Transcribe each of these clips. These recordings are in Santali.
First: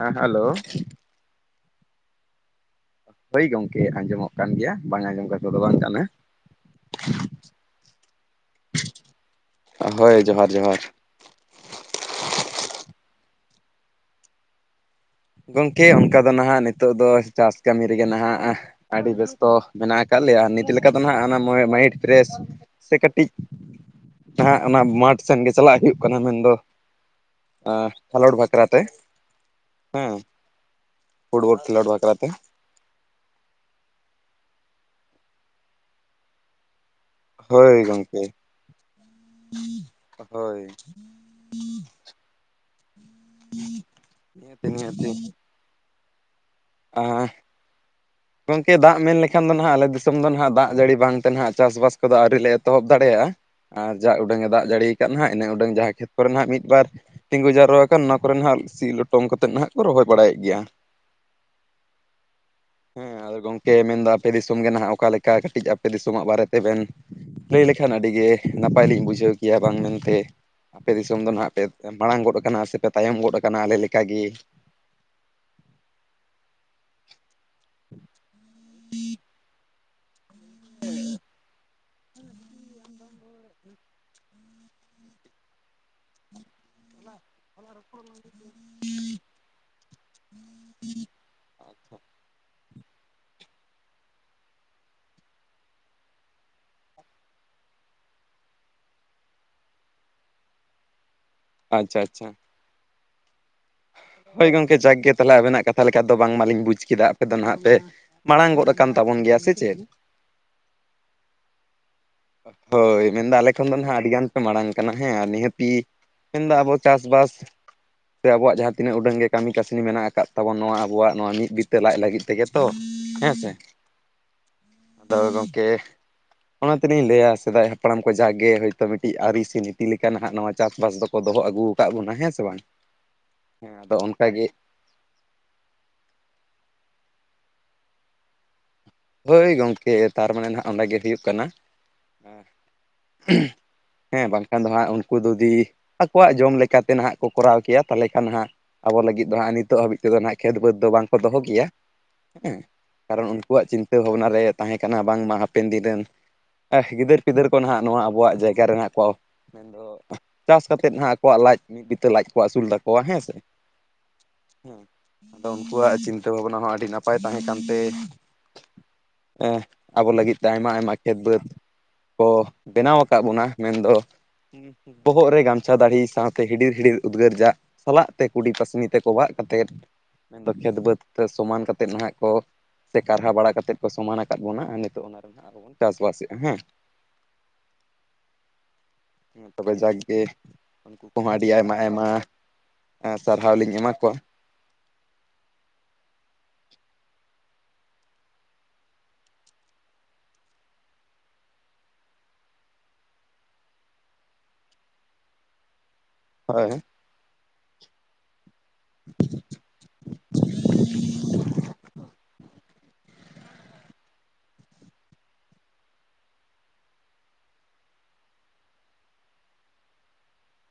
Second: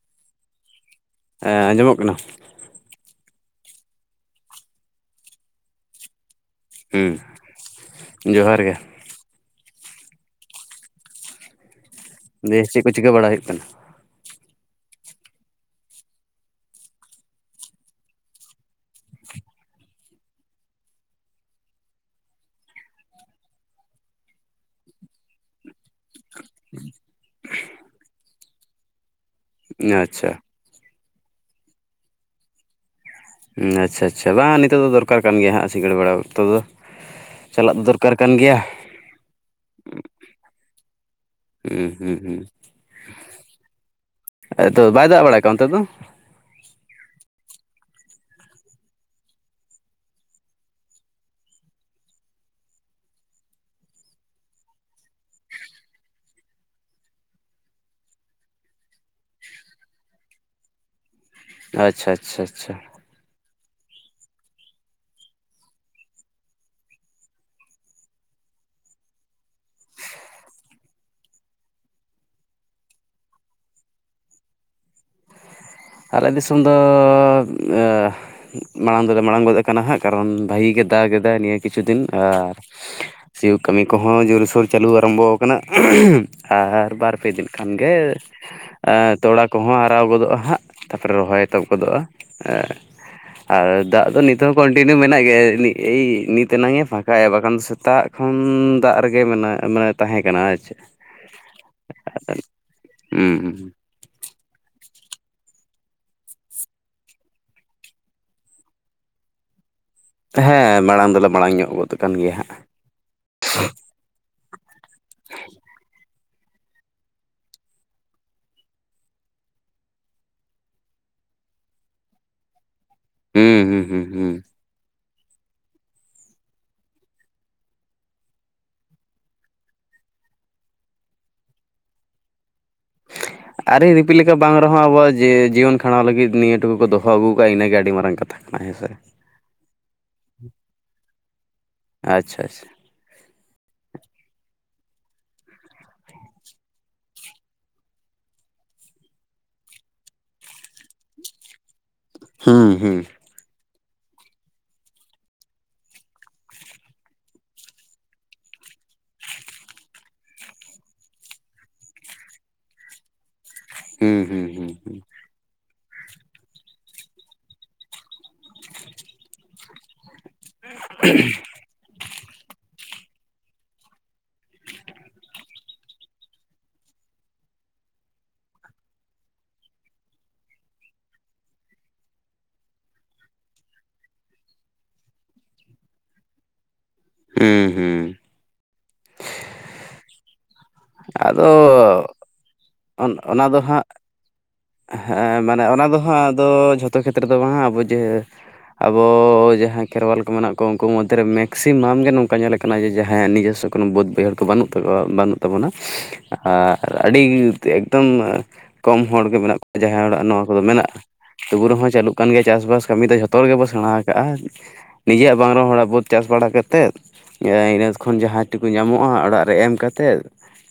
ᱦᱮᱸ ᱦᱮᱞᱳ ᱦᱮᱸ ᱟᱸᱡᱚᱢᱚᱜ ᱠᱟᱱᱟ ᱾ ᱦᱚᱭ ᱜᱚᱢᱠᱮ ᱟᱸᱡᱚᱢᱚᱜ ᱠᱟᱱ ᱜᱮᱭᱟ ᱵᱟᱝ ᱟᱸᱡᱚᱢ ᱠᱟᱛᱮᱫ ᱫᱚ ᱵᱟᱝ ᱠᱟᱱᱟ ᱾ ᱦᱩᱸ ᱡᱚᱦᱟᱨ ᱜᱮ ᱾ ᱦᱚᱭ ᱡᱚᱦᱟᱨ ᱡᱚᱦᱟᱨ ᱾ ᱫᱮᱥ ᱪᱮᱫ ᱠᱚ ᱪᱤᱠᱟᱹ ᱵᱟᱲᱟ ᱦᱩᱭᱩᱜ ᱠᱟᱱᱟ? ᱜᱚᱢᱠᱮ ᱚᱱᱠᱟ ᱫᱚ ᱱᱷᱟᱜ ᱱᱤᱛᱚᱜ ᱫᱚ ᱪᱟᱥ ᱠᱟᱹᱢᱤ ᱨᱮᱜᱮ ᱱᱷᱟᱜ ᱟᱹᱰᱤ ᱵᱮᱥᱛᱚ ᱢᱮᱱᱟᱜ ᱟᱠᱟᱫ ᱞᱮᱭᱟ ᱱᱤᱛ ᱞᱮᱠᱟ ᱫᱚ ᱱᱷᱟᱜ ᱚᱱᱟ ᱢᱚ ᱢᱟᱭᱤᱱᱰ ᱯᱷᱨᱮᱥ ᱥᱮ ᱠᱟᱹᱴᱤᱡ ᱱᱷᱟᱜ ᱚᱱᱟ ᱢᱟᱴᱷ ᱥᱮᱱ ᱜᱮ ᱪᱟᱞᱟᱜ ᱦᱩᱭᱩᱜ ᱠᱟᱱᱟ ᱢᱮᱱᱫᱚ ᱟᱻ ᱠᱷᱮᱞᱚᱸᱰ ᱵᱟᱠᱷᱨᱟ ᱛᱮ ᱠᱟᱱᱟ ᱦᱮᱸ ᱟᱪᱪᱷᱟ ᱯᱷᱩᱴᱵᱚᱞ ᱠᱷᱮᱞᱚᱸᱰ ᱵᱟᱠᱷᱨᱟ ᱛᱮ ᱾ ᱩᱸ ᱟᱪᱪᱷᱟ ᱟᱪᱷᱟ ᱵᱟᱝ ᱱᱤᱛᱚᱜ ᱫᱚ ᱫᱚᱨᱠᱟᱨ ᱠᱟᱱ ᱜᱮᱭᱟ ᱦᱟᱸᱜ ᱥᱤᱸᱜᱟᱹᱲ ᱵᱮᱲᱟ ᱚᱠᱛᱚ ᱫᱚ᱾ ᱦᱳᱭ ᱪᱟᱞᱟᱜ ᱫᱚᱨᱠᱟᱨ ᱜᱚᱝᱠᱮ ᱠᱟᱱ ᱜᱮᱭᱟ᱾ ᱦᱳᱭ᱾ ᱦᱩᱸ ᱦᱩᱸ ᱦᱩᱸ ᱟᱫᱚ [inaudible] ᱵᱟᱭ ᱫᱟᱜ ᱵᱟᱲᱟᱭ ᱠᱟᱜ-ᱟ ᱚᱱᱛᱮ ᱫᱚ᱾ [unintelligible] ᱜᱚᱢᱠᱮ ᱫᱟᱜ ᱢᱮᱱ ᱞᱮᱠᱷᱟᱱ ᱫᱚ ᱱᱷᱟᱜ ᱟᱞᱮ ᱫᱤᱥᱚᱢ ᱫᱚ ᱱᱷᱟᱜ ᱫᱟᱜ ᱡᱟᱹᱲᱤ ᱵᱟᱝᱛᱮ ᱱᱷᱟᱜ ᱪᱟᱥᱵᱟᱥ ᱠᱚᱫᱚ ᱟᱣᱨᱤ ᱞᱮ ᱮᱛᱚᱦᱚᱵ ᱫᱟᱲᱮᱭᱟᱜ-ᱟ᱾ ᱟᱨ ᱡᱟ ᱩᱰᱟᱹᱝ ᱮ ᱫᱟᱜ ᱡᱟᱲᱤᱭ ᱠᱟᱜ ᱱᱷᱟᱜ ᱤᱱᱟᱹ ᱩᱰᱟᱹᱝ ᱡᱟᱸᱦᱟ ᱠᱷᱮᱛ ᱠᱚᱨᱮ ᱱᱷᱟᱜ ᱢᱤᱫ ᱵᱟᱨ᱾ ᱛᱤᱸᱜᱩ ᱡᱟᱨᱣᱟ ᱟᱠᱟᱱ ᱚᱱᱟ ᱠᱚᱨᱮ ᱱᱷᱟᱜ ᱥᱤ ᱞᱚᱴᱚᱢ ᱠᱟᱛᱮᱜ ᱱᱟᱦᱟᱜ ᱠᱚ ᱨᱚᱦᱚᱭ ᱵᱟᱲᱟᱭᱮᱜ ᱜᱮᱭᱟ᱾ ᱟᱪᱷᱟ ᱟᱪᱷᱟ ᱟᱪᱷᱟ᱾ ᱦᱩᱸ ᱟᱫᱚ ᱜᱚᱢᱠᱮ ᱢᱮᱱᱫᱟ ᱟᱯᱮ ᱫᱤᱥᱚᱢ ᱜᱮ ᱱᱟᱦᱟᱜ ᱚᱠᱟ ᱞᱮᱠᱟ ᱠᱟᱴᱤᱡ ᱟᱯᱮ ᱫᱤᱥᱚᱢᱟᱜ ᱵᱟᱨᱮ ᱛᱮᱵᱮᱱ᱾ ᱞᱟᱹᱭ ᱞᱮᱠᱷᱟᱱ ᱟᱰᱤᱜᱮ ᱱᱟᱯᱟᱭ ᱞᱤᱧ ᱵᱩᱡᱷᱟᱹᱣ ᱠᱮᱭᱟ ᱵᱟᱝ ᱢᱮᱱᱛᱮ᱾ ᱟᱯᱮ ᱫᱤᱥᱚᱢ ᱫᱚ ᱱᱷᱟᱜ ᱯᱮ ᱢᱟᱲᱟᱝ ᱜᱚᱫ ᱟᱠᱟᱱᱟ ᱥᱮᱯᱮ ᱛᱟᱭᱚᱢ ᱜᱚᱫ ᱟᱠᱟᱱᱟ ᱟᱞᱮ ᱞᱮᱠᱟ ᱜᱤ᱾ ᱟᱞᱮ ᱫᱤᱥᱚᱢ ᱫᱚ ᱟᱻ᱾ ᱢᱟᱲᱟᱝ ᱫᱚᱞᱮ ᱢᱟᱲᱟᱝ ᱜᱚᱫ ᱠᱟᱱᱟ ᱦᱟᱸᱜ ᱠᱟᱨᱚᱱ ᱵᱷᱟᱜᱤ ᱜᱮ ᱫᱟᱜ ᱠᱮᱫᱟᱭ ᱱᱤᱭᱟᱹ ᱠᱤᱪᱷᱩ ᱫᱤᱱ ᱟᱨ᱾ ᱥᱤᱭᱩᱜ ᱠᱟᱹᱢᱤ ᱠᱚᱦᱚᱸ ᱡᱩᱨᱥᱩᱨ ᱪᱟᱹᱞᱩ ᱟᱨᱟᱢᱵᱚᱣ ᱠᱟᱱᱟ ᱟᱨ ᱵᱟᱨ ᱯᱮ ᱫᱤᱱ ᱠᱷᱟᱱ ᱜᱮ ᱟᱸ ᱛᱚᱲᱟ ᱠᱚᱦᱚ ᱦᱟᱨᱟᱣ ᱜᱚᱫᱚᱜ-ᱟ ᱦᱟᱸᱜ ᱛᱟᱯᱚᱨᱮ ᱨᱚᱦᱚᱭ ᱛᱚ᱾ ᱜᱚᱫᱚᱜ-ᱟ ᱮᱸ᱾ ᱟᱨ ᱫᱟᱜ ᱫᱚ ᱱᱤᱛ ᱦᱚᱸ ᱠᱚᱱᱴᱤᱱᱤᱭᱩ ᱢᱮᱱᱟᱜ ᱜᱮᱭᱟ ᱮᱭ ᱱᱤᱛ ᱮᱱᱟᱝ ᱮ ᱯᱷᱟᱸᱠᱟᱭᱟ ᱵᱟᱠᱷᱟᱱ ᱫᱚ ᱥ ᱛᱟᱜ ᱠᱷᱚᱱ ᱫᱟᱜ ᱨᱮᱜᱮ ᱢᱮᱱᱟᱜ ᱢᱟᱱᱮ ᱛᱟᱸᱦᱮ ᱠᱟᱱᱟ ᱦᱮᱸ ᱪᱮ᱾ ᱟᱪᱪᱷᱟ ᱟᱪᱪᱷᱟ ᱩᱸ᱾ ᱦᱳᱭ ᱜᱚᱝᱠᱮ ᱡᱟᱠᱜᱮ ᱛᱟᱦᱞᱮ ᱟᱵᱮᱱᱟᱜ ᱠᱟᱛᱷᱟ ᱞᱮᱠᱟ ᱛᱮᱫᱚ ᱵᱟᱝ ᱢᱟᱞᱤᱧ ᱵᱩᱡᱽ ᱠᱮᱫᱟ ᱟᱯᱮ ᱫᱚ ᱱᱟᱦᱟᱜ ᱯᱮ᱾ ᱢᱟᱲᱟᱝ ᱜᱚᱫ ᱟᱠᱟᱱ ᱛᱟᱵᱚᱱ ᱜᱮᱭᱟ ᱥᱮ ᱪᱮᱜ᱾ ᱦᱮᱸ ᱢᱟᱲᱟᱝ ᱫᱚᱞᱮ ᱢᱟᱲᱟᱝ ᱧᱚᱜ ᱜᱚᱫ ᱠᱟᱱ ᱜᱮᱭᱟ ᱦᱟᱸᱜ᱾ ᱦᱳᱭ ᱢᱮᱱᱫᱚ ᱟᱞᱮ ᱠᱷᱚᱱ ᱫᱚ ᱱᱷᱟᱜ ᱟᱰᱤᱜᱟᱱ ᱯᱮ ᱢᱟᱲᱟᱝ ᱠᱟᱱᱟ ᱦᱮᱸ ᱟᱨ ᱱᱤᱦᱟᱹᱛᱤ᱾ ᱢᱮᱱᱫᱚ ᱟᱵᱚ ᱪᱟᱥᱵᱟᱥ ᱥᱮ ᱟᱵᱚᱣᱟᱜ ᱡᱟᱸᱦᱟ᱾ ᱛᱤᱱᱟᱹᱜ ᱩᱰᱟᱹᱝ ᱜᱮ ᱠᱟᱢᱤ ᱠᱟᱥᱱᱤ ᱢᱮᱱᱟᱜ ᱟᱠᱟᱜ ᱛᱟᱵᱚᱱ ᱱᱚᱣᱟ ᱟᱵᱚᱣᱟᱜ ᱱᱚᱣᱟ ᱢᱤᱫ ᱵᱤᱛᱟᱹ ᱞᱟᱡ ᱞᱟᱹᱜᱤᱫ ᱛᱮᱜᱮ᱾ ᱛᱚ ᱦᱮᱸ ᱥᱮ ᱦᱩᱸ ᱦᱩᱸ ᱦᱩᱸ ᱦᱩᱸ ᱟᱫᱚ ᱜᱚᱝᱠᱮ᱾ ᱚᱱᱟ ᱛᱮᱞᱤᱧ ᱞᱟᱹᱭᱟ ᱥᱮᱫᱟᱭ ᱦᱟᱯᱲᱟᱢ ᱠᱚ ᱡᱟᱜᱮ ᱦᱳᱭᱛᱳ ᱢᱤᱴᱤᱜ ᱟᱨᱤ ᱥᱮ ᱱᱤᱛᱤ ᱞᱮᱠᱟ ᱱᱟᱦᱟᱜ ᱱᱚᱣᱟ ᱪᱟᱥᱵᱟᱥ ᱫᱚ᱾ ᱠᱚ ᱫᱚᱦᱚ ᱟᱹᱜᱩ ᱠᱟᱜ ᱵᱚᱱᱟ ᱦᱮᱸ ᱥᱮ ᱵᱟᱝ᱾ ᱦᱮᱸ ᱟᱨᱤ ᱟᱫᱚ ᱨᱤᱯᱤ ᱞᱮᱠᱟ ᱚᱱᱠᱟᱜᱮ ᱵᱟᱝ ᱨ ᱦᱚᱸ ᱟᱵᱚᱣᱟᱜ ᱡᱤᱭᱚᱱ ᱠᱷᱟᱸᱰᱟᱣ ᱞᱟᱹᱜᱤᱫ ᱱᱤᱭᱟᱹ ᱴᱩᱠᱩ ᱠᱚ ᱫᱚᱦᱚ ᱟᱹᱜᱩ ᱠᱟᱜ-ᱟ ᱤᱱᱟᱹᱜᱮ ᱟᱰᱤ ᱢᱟᱨᱟᱝ ᱠᱟᱛᱷᱟ ᱠᱟᱱᱟ ᱦᱮᱸᱥᱮ᱾ ᱦᱳᱭ ᱜᱚᱢᱠᱮ ᱛᱟᱨ ᱢᱟᱱᱮ ᱱᱷᱟᱜ ᱚᱸᱰᱮ ᱜᱮ ᱦᱳᱭᱳᱜ ᱠᱟᱱᱟ᱾ ᱟᱪᱪᱷᱟ ᱟᱪᱪᱷᱟ ᱦᱮᱸ ᱵᱟᱝᱠᱷᱟᱱ ᱫᱚ ᱦᱟᱸᱜ ᱩᱱᱠᱩ ᱡᱩᱫᱤ ᱟᱠᱚᱣᱟᱜ ᱡᱚᱢ ᱞᱮᱠᱟᱛᱮ ᱱᱟᱦᱟᱜ ᱠᱚ ᱠᱚᱨᱟᱣ ᱠᱮᱭᱟ ᱛᱟᱦᱞᱮ ᱠᱷᱟᱱ ᱦᱟᱸᱜ᱾ ᱟᱵᱚ ᱞᱟᱹᱜᱤᱫ ᱫᱚ ᱦᱟᱸᱜ ᱱᱤᱛᱚᱜ ᱦᱟᱹᱵᱤᱡ ᱛᱮᱫᱚ ᱦᱟᱸᱜ ᱠᱷᱮᱛ ᱵᱟᱹᱫᱽ ᱫᱚ ᱵᱟᱝᱠᱚ ᱫᱚᱦᱚ ᱠᱮᱭᱟ᱾ ᱦᱩᱸ ᱠᱟᱨᱚᱱ ᱩᱱᱠᱩᱣᱟᱜ ᱪᱤᱱᱛᱟᱹ ᱵᱷᱟᱵᱽᱱᱟ ᱨᱮ ᱛᱟᱸᱦᱮ ᱠᱟᱱᱟ ᱵᱟᱝᱢᱟ ᱦᱟᱯᱮᱱ ᱫᱤᱱ ᱨᱮᱱ᱾ ᱜᱤᱫᱟᱹᱨ ᱯᱤᱫᱟᱹᱨ ᱠᱚ ᱱᱷᱟᱜ ᱱᱚᱣᱟ ᱟᱵᱚᱣᱟᱜ ᱡᱟᱭᱜᱟ ᱨᱮᱱᱟᱜ ᱠᱚ᱾ ᱪᱟᱥ ᱠᱟᱛᱮᱫ ᱦᱟᱸᱜ ᱟᱠᱚᱣᱟᱜ ᱞᱟᱡ ᱢᱤᱫ ᱵᱤᱛᱟᱹ ᱞᱟᱡ ᱠᱚ ᱟᱥᱩᱞ ᱛᱟᱠᱚᱣᱟ ᱦᱮᱸ ᱥᱮ᱾ ᱦᱩᱸ ᱦᱩᱸ ᱦᱩᱸ ᱦᱮᱸ ᱦᱩᱸ᱾ ᱟᱫᱚ ᱩᱱᱠᱩᱣᱟᱜ ᱪᱤᱱᱛᱟᱹ ᱵᱷᱟᱵᱽᱱᱟ ᱦᱚᱸ ᱟᱰᱤ ᱱᱟᱯᱟᱭ ᱛᱟᱸᱦᱮ ᱠᱟᱱᱛᱮ᱾ ᱟᱵᱚ ᱞᱟᱜᱤᱫ ᱛᱮ ᱟᱭᱢᱟ ᱟᱭᱢᱟ ᱠᱷᱮᱛ ᱵᱟᱹᱫᱽ ᱠᱚ ᱵᱮᱱᱟᱣ ᱟᱠᱟᱜ ᱵᱚᱱᱟ ᱢᱮᱱᱫᱚ᱾ ᱵᱚᱦᱚᱜ ᱨᱮ ᱜᱟᱢᱪᱷᱟ ᱫᱟᱲᱦᱤ ᱥᱟᱶᱛᱮ ᱦᱤᱰᱤᱨ ᱦᱤᱰᱤᱨ ᱩᱫᱽᱜᱟᱹᱨ ᱫᱟᱜ᱾ ᱠᱷᱚᱞᱟᱜ ᱛᱮ ᱠᱩᱰᱤ ᱯᱟᱥᱱᱤ ᱛᱮ ᱠᱚᱵᱟᱜ ᱠᱟᱛᱮᱫ᱾ ᱢᱮᱱᱫᱚ ᱠᱷᱮᱛ ᱵᱟᱹᱫᱽ ᱛᱮ ᱥᱚᱢᱟᱱ ᱠᱟᱛᱮᱫ ᱱᱟᱦᱟᱜ ᱠᱚ ᱥᱮ ᱠᱟᱨᱦᱟ ᱵᱟᱲᱟ ᱠᱟᱛᱮᱫ᱾ ᱠᱚ ᱥᱚᱢᱟᱱ ᱟᱠᱟᱫ ᱵᱚᱱᱟ ᱟᱨ ᱱᱤᱛᱚᱜ ᱚᱱᱟ ᱨᱮᱦᱟᱸᱜ ᱟᱵᱚ ᱵᱚᱱ ᱪᱟᱥᱵᱟᱥᱮᱜ-ᱟ ᱦᱮᱸ᱾ ᱦᱩᱸ ᱦᱩᱸ᱾ ᱛᱚᱵᱮ ᱡᱟᱠ ᱜᱮ ᱩᱱᱠᱩ ᱠᱚᱢᱟ ᱟᱹᱰᱤ ᱟᱭᱢᱟ ᱟᱭᱢᱟ ᱚᱱ ᱚᱱᱟ ᱥᱟᱨᱦᱟᱣ ᱫᱚ ᱞᱤᱧ ᱦᱟᱸᱜ ᱮᱢᱟ ᱠᱚᱣᱟ ᱦᱮᱸ ᱢᱟᱱᱮ ᱚᱱᱟ ᱫᱚ ᱦᱟᱸᱜ ᱟᱫᱚ ᱡᱷᱚᱛᱚ ᱠᱷᱮᱛᱨᱮ ᱫᱚ ᱵᱟᱝ ᱟᱵᱚ ᱡᱮ ᱟᱵᱚ ᱡᱟᱦᱟᱸᱭ ᱠᱷᱮᱨᱣᱟᱞ ᱠᱚ ᱢᱮᱱᱟᱜ ᱠᱚ ᱩᱱᱠᱩ ᱢᱚᱫᱽᱫᱷᱮᱨᱮ ᱢᱮᱠᱥᱤᱢᱟᱢ ᱜᱮ ᱱᱚᱝᱠᱟ ᱧᱮᱞᱮ ᱠᱟᱱᱟ ᱡᱮ ᱡᱟᱦᱟᱸᱭᱟᱜ ᱱᱤᱡᱚᱥᱥᱚ ᱠᱳᱱᱳ ᱵᱟᱹᱫᱽ ᱵᱟᱹᱭᱦᱟᱹᱲ ᱠᱚ ᱵᱟᱹᱱᱩᱜ ᱛᱟᱠᱚᱣᱟ ᱵᱟᱹᱱᱩᱜ ᱛᱟᱵᱚᱱᱟ, ᱦᱳᱭ ᱟᱨ ᱟᱹᱰᱤ ᱮᱠᱫᱚᱢ ᱠᱚᱢ ᱦᱚᱲᱜᱮ ᱢᱮᱱᱟᱜ ᱠᱚᱣᱟ ᱡᱟᱦᱟᱸ ᱚᱲᱟᱜ ᱱᱚᱣᱟ ᱠᱚᱫᱚ ᱢᱮᱱᱟᱜ-ᱟ ᱛᱩᱵᱩ ᱨᱮᱦᱚᱸ ᱪᱟᱹᱞᱩᱜ ᱠᱟᱱ ᱜᱮᱭᱟ ᱪᱟᱥᱵᱟᱥ ᱠᱟᱹᱢᱤ ᱫᱚ ᱡᱷᱚᱛᱚ ᱨᱮᱜᱮ ᱵᱚ ᱥᱮᱬᱟ ᱠᱟᱜᱼᱟ᱾ ᱱᱤᱡᱮᱭᱟᱜ ᱵᱟᱝ ᱨᱮ ᱦᱚᱲᱟᱜ ᱵᱟᱹᱫᱽ ᱪᱟᱥ ᱵᱟᱲᱟ ᱠᱟᱛᱮᱫ ᱡᱟ ᱤᱱᱟᱹ ᱠᱷᱚᱱ ᱡᱟᱦᱟᱸ ᱴᱩᱠᱩ ᱧᱟᱢᱚᱜᱼᱟ ᱚᱲᱟᱜ ᱨᱮ ᱮᱢ ᱠᱟᱛᱮᱫ,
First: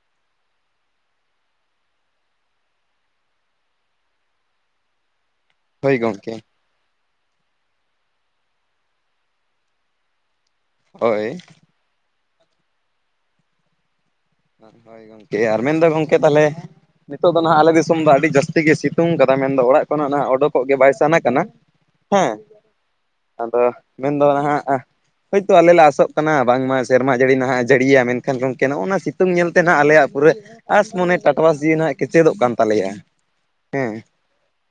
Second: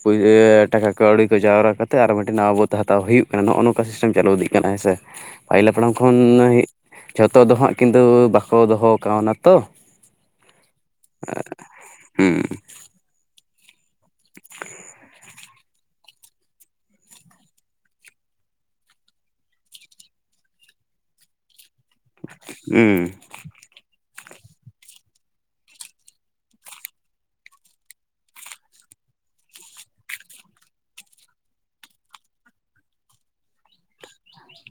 ᱯᱩᱭᱟᱹ ᱴᱟᱠᱟ ᱠᱟᱹᱣᱰᱤ ᱠᱚ ᱡᱟᱣᱨᱟ ᱠᱟᱛᱮᱫ ᱟᱨ ᱢᱤᱫᱴᱮᱱ ᱱᱟᱣᱟ ᱵᱟᱹᱫᱽ ᱦᱟᱛᱟᱣ ᱦᱩᱭᱩᱜ ᱠᱟᱱᱟ ᱱᱚᱜᱼᱚ ᱱᱚᱝᱠᱟ ᱥᱤᱥᱴᱮᱢ ᱪᱟᱹᱞᱩ ᱤᱫᱤᱜ ᱠᱟᱱᱟ ᱦᱮᱸᱥᱮ ᱯᱟᱦᱤᱞ ᱦᱟᱯᱲᱟᱢ ᱦᱳᱭ ᱠᱷᱚᱱ ᱜᱚᱢᱠᱮ ᱡᱷᱚᱛᱚ ᱫᱚ ᱦᱟᱸᱜ ᱠᱤᱱᱛᱩ ᱵᱟᱠᱚ ᱫᱚᱦᱚ ᱠᱟᱣᱱᱟ ᱛᱚ, ᱦᱳᱭ᱾ ᱦᱩᱸ᱾ ᱦᱳᱭ ᱜᱚᱢᱠᱮ ᱟᱨ ᱢᱮᱱᱫᱚ ᱜᱚᱝᱠᱮ ᱛᱟᱦᱞᱮ ᱱᱤᱛᱚᱜ ᱫᱚ ᱱᱟᱦᱟᱜ ᱟᱞᱮ ᱫᱤᱥᱚᱢ ᱫᱚ ᱟᱹᱰᱤ ᱡᱟᱹᱥᱛᱤ ᱜᱮ ᱥᱤᱛᱩᱝ ᱠᱟᱫᱟ ᱢᱮᱱᱫᱚ ᱚᱲᱟᱜ ᱠᱷᱚᱱᱟᱜ ᱱᱟᱦᱟᱜ ᱚᱰᱳᱠᱚᱜ ᱜᱮ ᱵᱟᱭ ᱥᱟᱱᱟ ᱠᱟᱱᱟ᱾ [inaudible] ᱦᱩᱸ ᱦᱩᱸ ᱟᱫᱚ ᱢᱮᱱᱫᱚ ᱱᱟᱦᱟᱸᱜ ᱦᱳᱭᱛᱳ ᱟᱞᱮ ᱞᱮ ᱟᱥᱚᱜ ᱠᱟᱱᱟ ᱵᱟᱝᱢᱟ ᱥᱮᱨᱢᱟ ᱡᱟᱹᱲᱤ ᱱᱟᱦᱟᱸᱜ ᱮ ᱡᱟᱹᱲᱤᱭᱟ ᱢᱮᱱᱠᱷᱟᱱ ᱜᱚᱝᱠᱮ ᱱᱚᱜ-ᱚ ᱱᱚᱣᱟ ᱥᱤ ᱥᱤᱛᱩᱝ ᱧᱮᱞᱛᱮ ᱟᱞᱮᱭᱟᱜ ᱯᱩᱨᱟᱹ ᱟᱸᱥ ᱢᱚᱱᱮ ᱴᱟᱴᱣᱟᱥ ᱡᱤᱭᱤ ᱦᱟᱸᱜ ᱠᱮᱪᱮᱫᱚᱜ ᱠᱟᱱ ᱛᱟᱞᱮᱭᱟ᱾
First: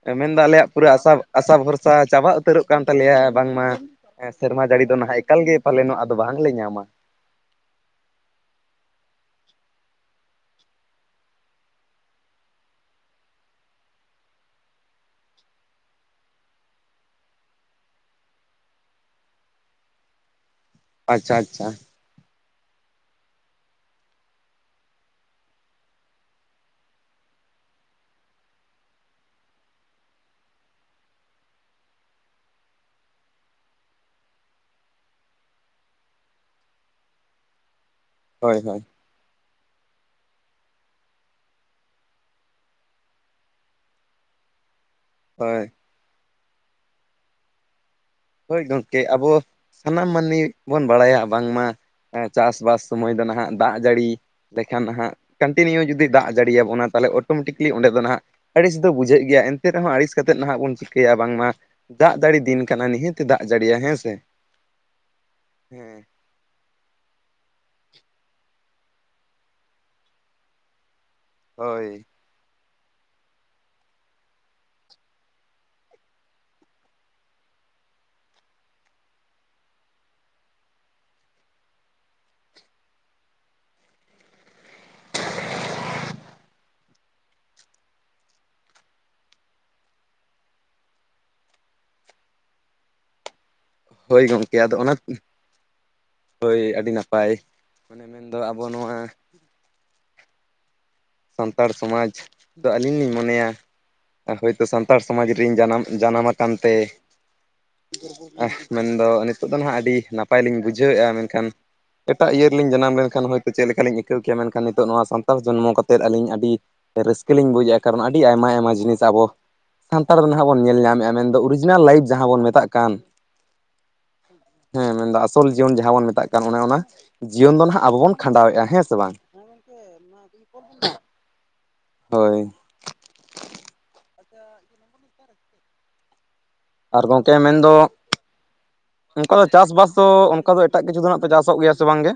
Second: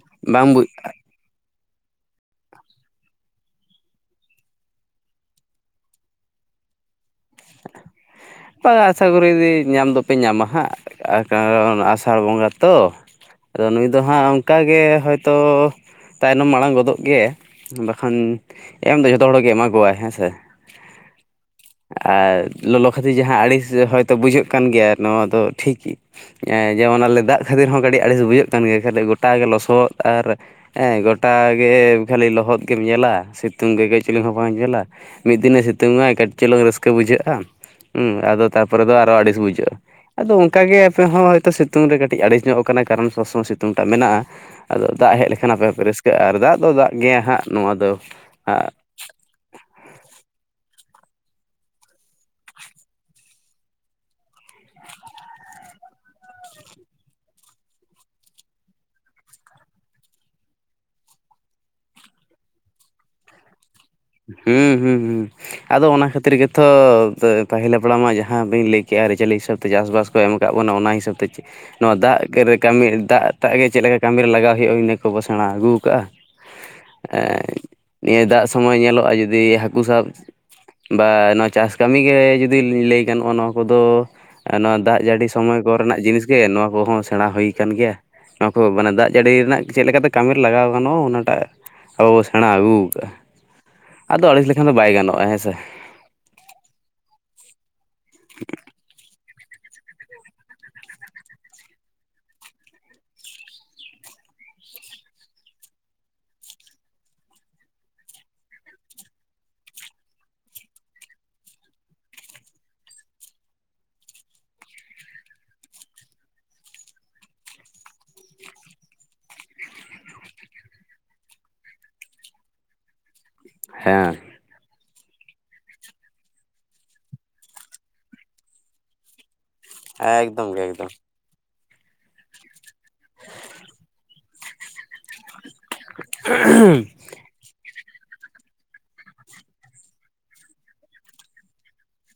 ᱦᱮᱸ ᱢᱮᱱᱫᱚ ᱵᱟᱝ ᱵᱩᱡ ᱟᱞᱮᱭᱟᱜ ᱯᱩᱨᱟᱹ ᱟᱥᱟ ᱟᱥᱟ ᱵᱷᱚᱨᱥᱟ ᱪᱟᱵᱟ ᱩᱛᱟᱹᱨᱚᱜ ᱠᱟᱱ ᱛᱟᱞᱮᱭᱟ, ᱵᱟᱝᱢᱟ ᱦᱮᱸ ᱥᱮᱨᱢᱟ ᱡᱟᱹᱲᱤ ᱫᱚ ᱱᱟᱦᱟᱸᱜ ᱮᱠᱟᱞ ᱜᱮ ᱯᱟᱞᱮᱱ ᱟᱫᱚ ᱵᱟᱝᱞᱮ ᱧᱟᱢᱟ᱾ [inaudible] ᱵᱟᱝ ᱟᱥᱟ ᱠᱚᱨᱤ ᱧᱟᱢ ᱫᱚᱯᱮ ᱧᱟᱢᱟ ᱦᱟᱸᱜ ᱠᱟᱨᱚᱱ ᱟᱥᱟᱲ ᱵᱚᱸᱜᱟ ᱛᱚ, ᱟᱫᱚ ᱱᱩᱭ ᱫᱚ ᱦᱟᱸᱜ ᱚᱝᱠᱟᱜᱮ ᱦᱚᱭᱛᱚ ᱛᱟᱭᱱᱚᱢ ᱢᱟᱲᱟᱝ ᱜᱚᱫᱚᱜ ᱜᱮ ᱵᱟᱠᱷᱟᱱ ᱮᱢ ᱫᱚ ᱡᱷᱚᱛᱚ ᱦᱚᱲᱜᱮ ᱮᱢᱟ ᱠᱚᱣᱟᱭ ᱦᱮᱸᱥᱮ? ᱟᱪᱪᱷᱟ ᱟᱪᱪᱷᱟ᱾ ᱟᱨ ᱞᱚᱞᱚ ᱠᱷᱟᱹᱛᱤᱨ ᱡᱟᱦᱟᱸ ᱟᱲᱤᱥ ᱦᱚᱭᱛᱳ ᱵᱩᱡᱩᱜ ᱠᱟᱱ ᱜᱮᱭᱟ ᱱᱚᱣᱟ ᱫᱚ ᱴᱷᱤᱠ ᱮᱸ ᱡᱮᱢᱚᱱ ᱟᱞᱮ ᱫᱟᱜ ᱠᱷᱟᱹᱛᱤᱨ ᱦᱚᱸ ᱠᱟᱹᱴᱤᱡ ᱟᱹᱲᱤᱥ ᱵᱩᱡᱷᱟᱹᱜ ᱠᱟᱱ ᱜᱮᱭᱟ ᱠᱷᱟᱹᱞᱤ ᱜᱚᱴᱟ ᱜᱮ ᱞᱚᱥᱚᱫ ᱟᱨ ᱮᱸ ᱜᱚᱴᱟ ᱜᱮ ᱠᱷᱟᱹᱞᱤ ᱞᱚᱦᱚᱫ ᱜᱮᱢ ᱧᱮᱞᱟ, ᱥᱤᱛᱩᱝ ᱜᱮ ᱠᱟᱹᱡ ᱪᱩᱞᱩᱝ ᱦᱚᱸ ᱵᱟᱢ ᱧᱮᱞᱟ᱾ ᱢᱤᱫ ᱫᱤᱱᱮ ᱥᱤᱛᱩᱝ ᱟᱭ ᱠᱟᱹᱴᱤᱡ ᱪᱩᱞᱩᱝ ᱨᱟᱹᱥᱠᱟᱹ ᱵᱩᱡᱷᱟᱹᱜ-ᱟ᱾ ᱦᱩᱸ ᱟᱫᱚ ᱦᱳᱭ ᱦᱳᱭ ᱛᱟᱨᱯᱚᱨᱮ ᱫᱚ ᱟᱨᱚ ᱟᱲᱤᱥ ᱵᱩᱡᱷᱟᱹᱜᱼᱟ᱾ ᱟᱫᱚ ᱚᱱᱠᱟ ᱜᱮ ᱟᱯᱮ ᱦᱚᱸ ᱦᱚᱭᱛᱚ ᱥᱤᱛᱩᱝ ᱨᱮ ᱠᱟᱹᱴᱤᱡ ᱟᱲᱤᱥ ᱧᱚᱜ ᱠᱟᱱᱟ ᱠᱟᱨᱚᱱ ᱥᱚᱵᱽ ᱥᱚᱢᱚᱭ ᱥᱤᱛᱩᱝ ᱴᱟᱜ ᱢᱮᱱᱟᱜᱼᱟ, ᱟᱫᱚ ᱫᱟᱜ ᱦᱮᱡ ᱞᱮᱠᱷᱟᱱ ᱦᱳᱭ ᱟᱯᱮ ᱦᱚᱸ ᱯᱮ ᱨᱟᱹᱥᱠᱟᱹᱜᱼᱟ, ᱟᱨ ᱫᱟᱜ ᱫᱚ ᱫᱟᱜ ᱜᱮᱭᱟ ᱦᱟᱸᱜ ᱱᱚᱣᱟ ᱫᱚ ᱦᱳᱭ ᱜᱚᱝᱠᱮ ᱟᱵᱚ ᱥᱟᱱᱟᱢ ᱢᱟᱹᱱᱢᱤ ᱵᱚᱱ ᱵᱟᱲᱟᱭᱟ ᱵᱟᱝ ᱢᱟ ᱮᱸ ᱪᱟᱥᱼᱵᱟᱥ ᱥᱚᱢᱚᱭ ᱫᱚ ᱱᱟᱦᱟᱸᱜ ᱫᱟᱜ ᱡᱟᱹᱲᱤ ᱞᱮᱠᱷᱟᱱ ᱱᱟᱦᱟᱸᱜ ᱠᱟᱱᱴᱤᱱᱤᱭᱩ ᱡᱩᱫᱤ ᱫᱟᱜ ᱡᱟᱹᱲᱤ ᱭᱟᱵᱚᱱᱟ ᱛᱟᱦᱚᱞᱮ ᱚᱴᱳᱢᱮᱴᱤᱠᱞᱤ ᱚᱸᱰᱮ ᱫᱚ ᱱᱟᱦᱟᱸᱜ ᱟᱹᱲᱤᱥ ᱫᱚ ᱵᱩᱡᱷᱟᱹᱜ ᱜᱮᱭᱟ ᱮᱱᱛᱮ ᱨᱮᱦᱚᱸ ᱟᱲᱤᱥ ᱠᱟᱛᱮᱜ ᱱᱟᱦᱟᱸᱜ ᱵᱚᱱ ᱪᱤᱠᱟᱹᱭᱟ ᱵᱟᱝ ᱢᱟ ᱫᱟᱜ ᱫᱟᱲᱤ ᱫᱤᱱ ᱠᱟᱱᱟ ᱱᱤᱦᱟᱹ ᱛᱮ ᱫᱟᱜ ᱡᱟᱹᱲᱤᱭᱟ ᱦᱮᱸ ᱦᱩᱸ ᱦᱩᱸ ᱦᱩᱸ ᱟᱫᱚ ᱦᱮᱸ ᱚᱱᱟ ᱠᱷᱟᱹᱛᱤᱨ ᱜᱮ ᱛᱚ ᱯᱟᱹ ᱯᱟᱦᱤᱞ ᱦᱟᱯᱲᱟᱢᱟᱜ ᱡᱟᱦᱟᱸ ᱵᱮᱱ ᱞᱟᱹᱭ ᱠᱮᱜ ᱟᱨᱤᱼᱪᱟᱹᱞᱤ ᱦᱤᱥᱟᱹᱵᱽ ᱛᱮ ᱪᱟᱥᱼ ᱵᱟᱥ ᱠᱚ ᱮᱢ ᱠᱟᱜ ᱵᱚᱱᱟ ᱚᱱᱟ ᱦᱤᱥᱟᱹᱵᱽ ᱛᱮ ᱪᱮ ᱱᱚᱣᱟ ᱦᱳᱭ ᱫᱟᱜ ᱠᱮ ᱨᱮ ᱠᱟᱢᱤ ᱫᱟᱜ ᱴᱟᱜ ᱜᱮ ᱪᱮᱜ ᱞᱮᱠᱟ ᱠᱟᱢᱤ ᱨᱮ ᱞᱟᱜᱟᱣ ᱦᱩᱭᱩᱜ-ᱟ ᱤᱱᱟᱹ ᱠᱚᱵᱚ ᱥᱮᱬᱟ ᱟᱹᱜᱩᱣ ᱠᱟᱜ-ᱟ᱾ ᱮᱸ ᱱᱤᱭᱟᱹ ᱫᱟᱜ ᱥᱚᱢᱚᱭ ᱧᱮᱞᱚᱜᱼᱟ ᱡᱩᱫᱤ ᱦᱟᱹᱠᱩ ᱥᱟᱵ ᱵᱟ ᱱᱚᱣᱟ ᱪᱟᱥ ᱠᱟᱢᱤ ᱜᱮ ᱡᱩᱫᱤ ᱞᱤᱧ ᱞᱟᱹᱭ ᱜᱟᱱᱚᱜ-ᱟ ᱱᱚᱣᱟ ᱠᱚᱫᱚ ᱟᱨ ᱱᱚᱣᱟ ᱫᱟᱜ ᱡᱟᱹᱲᱤ ᱥᱚᱢᱚᱭ ᱠᱚᱨᱮ ᱱᱟᱜ ᱡᱤᱱᱤᱥ ᱜᱮ, ᱱᱚᱣᱟ ᱠᱚᱦᱚᱸ ᱥᱮᱬᱟ ᱦᱩᱭ ᱠᱟᱱ ᱜᱮᱭᱟ᱾ ᱱᱚᱣᱟ ᱠᱚ ᱢᱟᱱᱮ ᱫᱟᱜ ᱡᱟᱹᱲᱤ ᱨᱮᱱᱟᱜ ᱪᱮᱜ ᱞᱮᱠᱟ ᱛᱮ ᱠᱟᱢᱤ ᱨᱮ ᱞᱟᱜᱟᱣ ᱜᱟᱱᱚᱜ-ᱟ ᱚᱱᱟ ᱴᱟᱜ᱾ ᱟᱵᱚ ᱵᱚ ᱥᱮᱬᱟ ᱟᱜᱩᱣ ᱠᱟᱜ-ᱟ᱾ ᱦᱳᱭ ᱜᱚᱝᱠᱮ ᱟᱫᱚ ᱚᱱᱟᱼᱼ ᱦᱮᱸ ᱥᱮ ᱦᱳᱭ ᱟᱹᱰᱤ ᱱᱟᱯᱟᱭ, ᱢᱟᱱᱮ ᱢᱮᱱ ᱫᱚ ᱟᱵᱚ ᱱᱚᱣᱟ ᱥᱟᱱᱛᱟᱲ ᱥᱚᱢᱟᱡᱽ ᱫᱚ ᱟᱞᱤᱧ ᱞᱤᱧ ᱢᱚᱱᱮᱭᱟ ᱦᱳᱭᱛᱳ ᱥᱟᱱᱛᱟᱲ ᱥᱚᱢᱟᱡᱽ ᱨᱤᱧ ᱡᱟᱱᱟᱢ ᱩᱧ ᱡᱟᱱᱟᱢ ᱟᱠᱟᱱ ᱛᱮ ᱟᱦ ᱢᱮᱱᱫᱚ ᱱᱤᱛᱚᱜ ᱫᱚ ᱱᱟᱦᱟᱸᱜ ᱟᱰᱤ ᱱᱟᱯᱟᱭ ᱞᱤᱧ ᱵᱩᱡᱷᱟᱹᱣᱮᱜ-ᱟ, ᱢᱮᱱᱠᱷᱟᱱ ᱮᱴᱟᱜ ᱤᱭᱟᱹ ᱨᱮᱞᱤᱧ ᱡᱟᱱᱟᱢ ᱞᱮᱱᱠᱷᱟᱱ ᱦᱚᱭᱛᱚ ᱪᱮᱫ ᱞᱮᱠᱟ ᱞᱤᱧ ᱟᱹᱭᱠᱟᱹᱣ ᱠᱮᱭᱟ ᱢᱮᱱᱠᱷᱟᱱ ᱱᱤᱛᱚᱜ ᱱᱚᱣᱟ ᱥᱟᱱᱛᱟᱲ ᱡᱚᱱᱢᱚ ᱠᱟᱛ ᱛᱮᱫ ᱟᱹᱞᱤᱧ ᱟᱰᱤ ᱨᱟᱹᱥᱠᱟᱹ ᱞᱤᱧ ᱵᱩᱡᱟ ᱠᱟᱨᱚᱱ ᱟᱹᱰᱤ ᱟᱭᱢᱟ ᱟᱭᱢᱟ ᱡᱤᱱᱤᱥ ᱟᱵᱚ ᱥᱟᱱᱛᱟᱲ ᱫᱚ ᱱᱟᱦᱟᱸᱜ ᱵᱚᱱ ᱧᱮᱞ ᱧᱟᱢᱮᱜ-ᱟ, ᱢᱮᱱᱫᱚ ᱚᱨᱤᱡᱤᱱᱟᱞ ᱞᱟᱭᱤᱯᱷ ᱡᱟᱦᱟᱸ ᱵᱚᱱ ᱢᱮᱛᱟᱜ ᱠᱟᱱ᱾ ᱦᱮᱸ᱾ ᱦᱮᱸ ᱢᱮᱱᱫᱚ ᱟᱥᱚᱞ ᱡᱤᱭᱚᱱ ᱡᱟᱦᱟᱸ ᱵᱚᱱ ᱢᱮᱛᱟᱜ ᱠᱟᱱ ᱚᱱᱮ ᱚᱱᱟ ᱡᱤᱭᱚᱱ ᱫᱚ ᱱᱟᱦᱟᱸᱜ ᱟᱵᱚ ᱵᱚᱱ ᱠᱷᱟᱸᱰᱟᱣᱮᱜ-ᱟ, ᱦᱮᱸ ᱥᱮ ᱵᱟᱝ? ᱮᱠᱫᱚᱢ ᱜᱮ ᱮᱠᱫᱚᱢ᱾ ᱦᱚᱭ᱾ ᱛᱮ ᱞᱚᱜᱚᱱᱟᱹᱧ ᱠᱟᱨᱮ ᱥᱮᱪᱮᱫ? [unintelligible] ᱟᱨ ᱜᱚᱝᱠᱮ ᱢᱮᱱᱫᱚ ᱜᱚᱝᱠᱮ ᱪᱟᱥᱼᱵᱟᱥ ᱫᱚ ᱚᱱᱠᱟ ᱫᱚ ᱮᱴᱟᱜ ᱠᱤᱪᱷᱩ ᱫᱚ ᱱᱟᱦᱟᱸᱜ ᱯᱮ ᱪᱟᱥᱚᱜ ᱜᱮᱭᱟ ᱥᱮ ᱵᱟᱝ ᱜᱮ?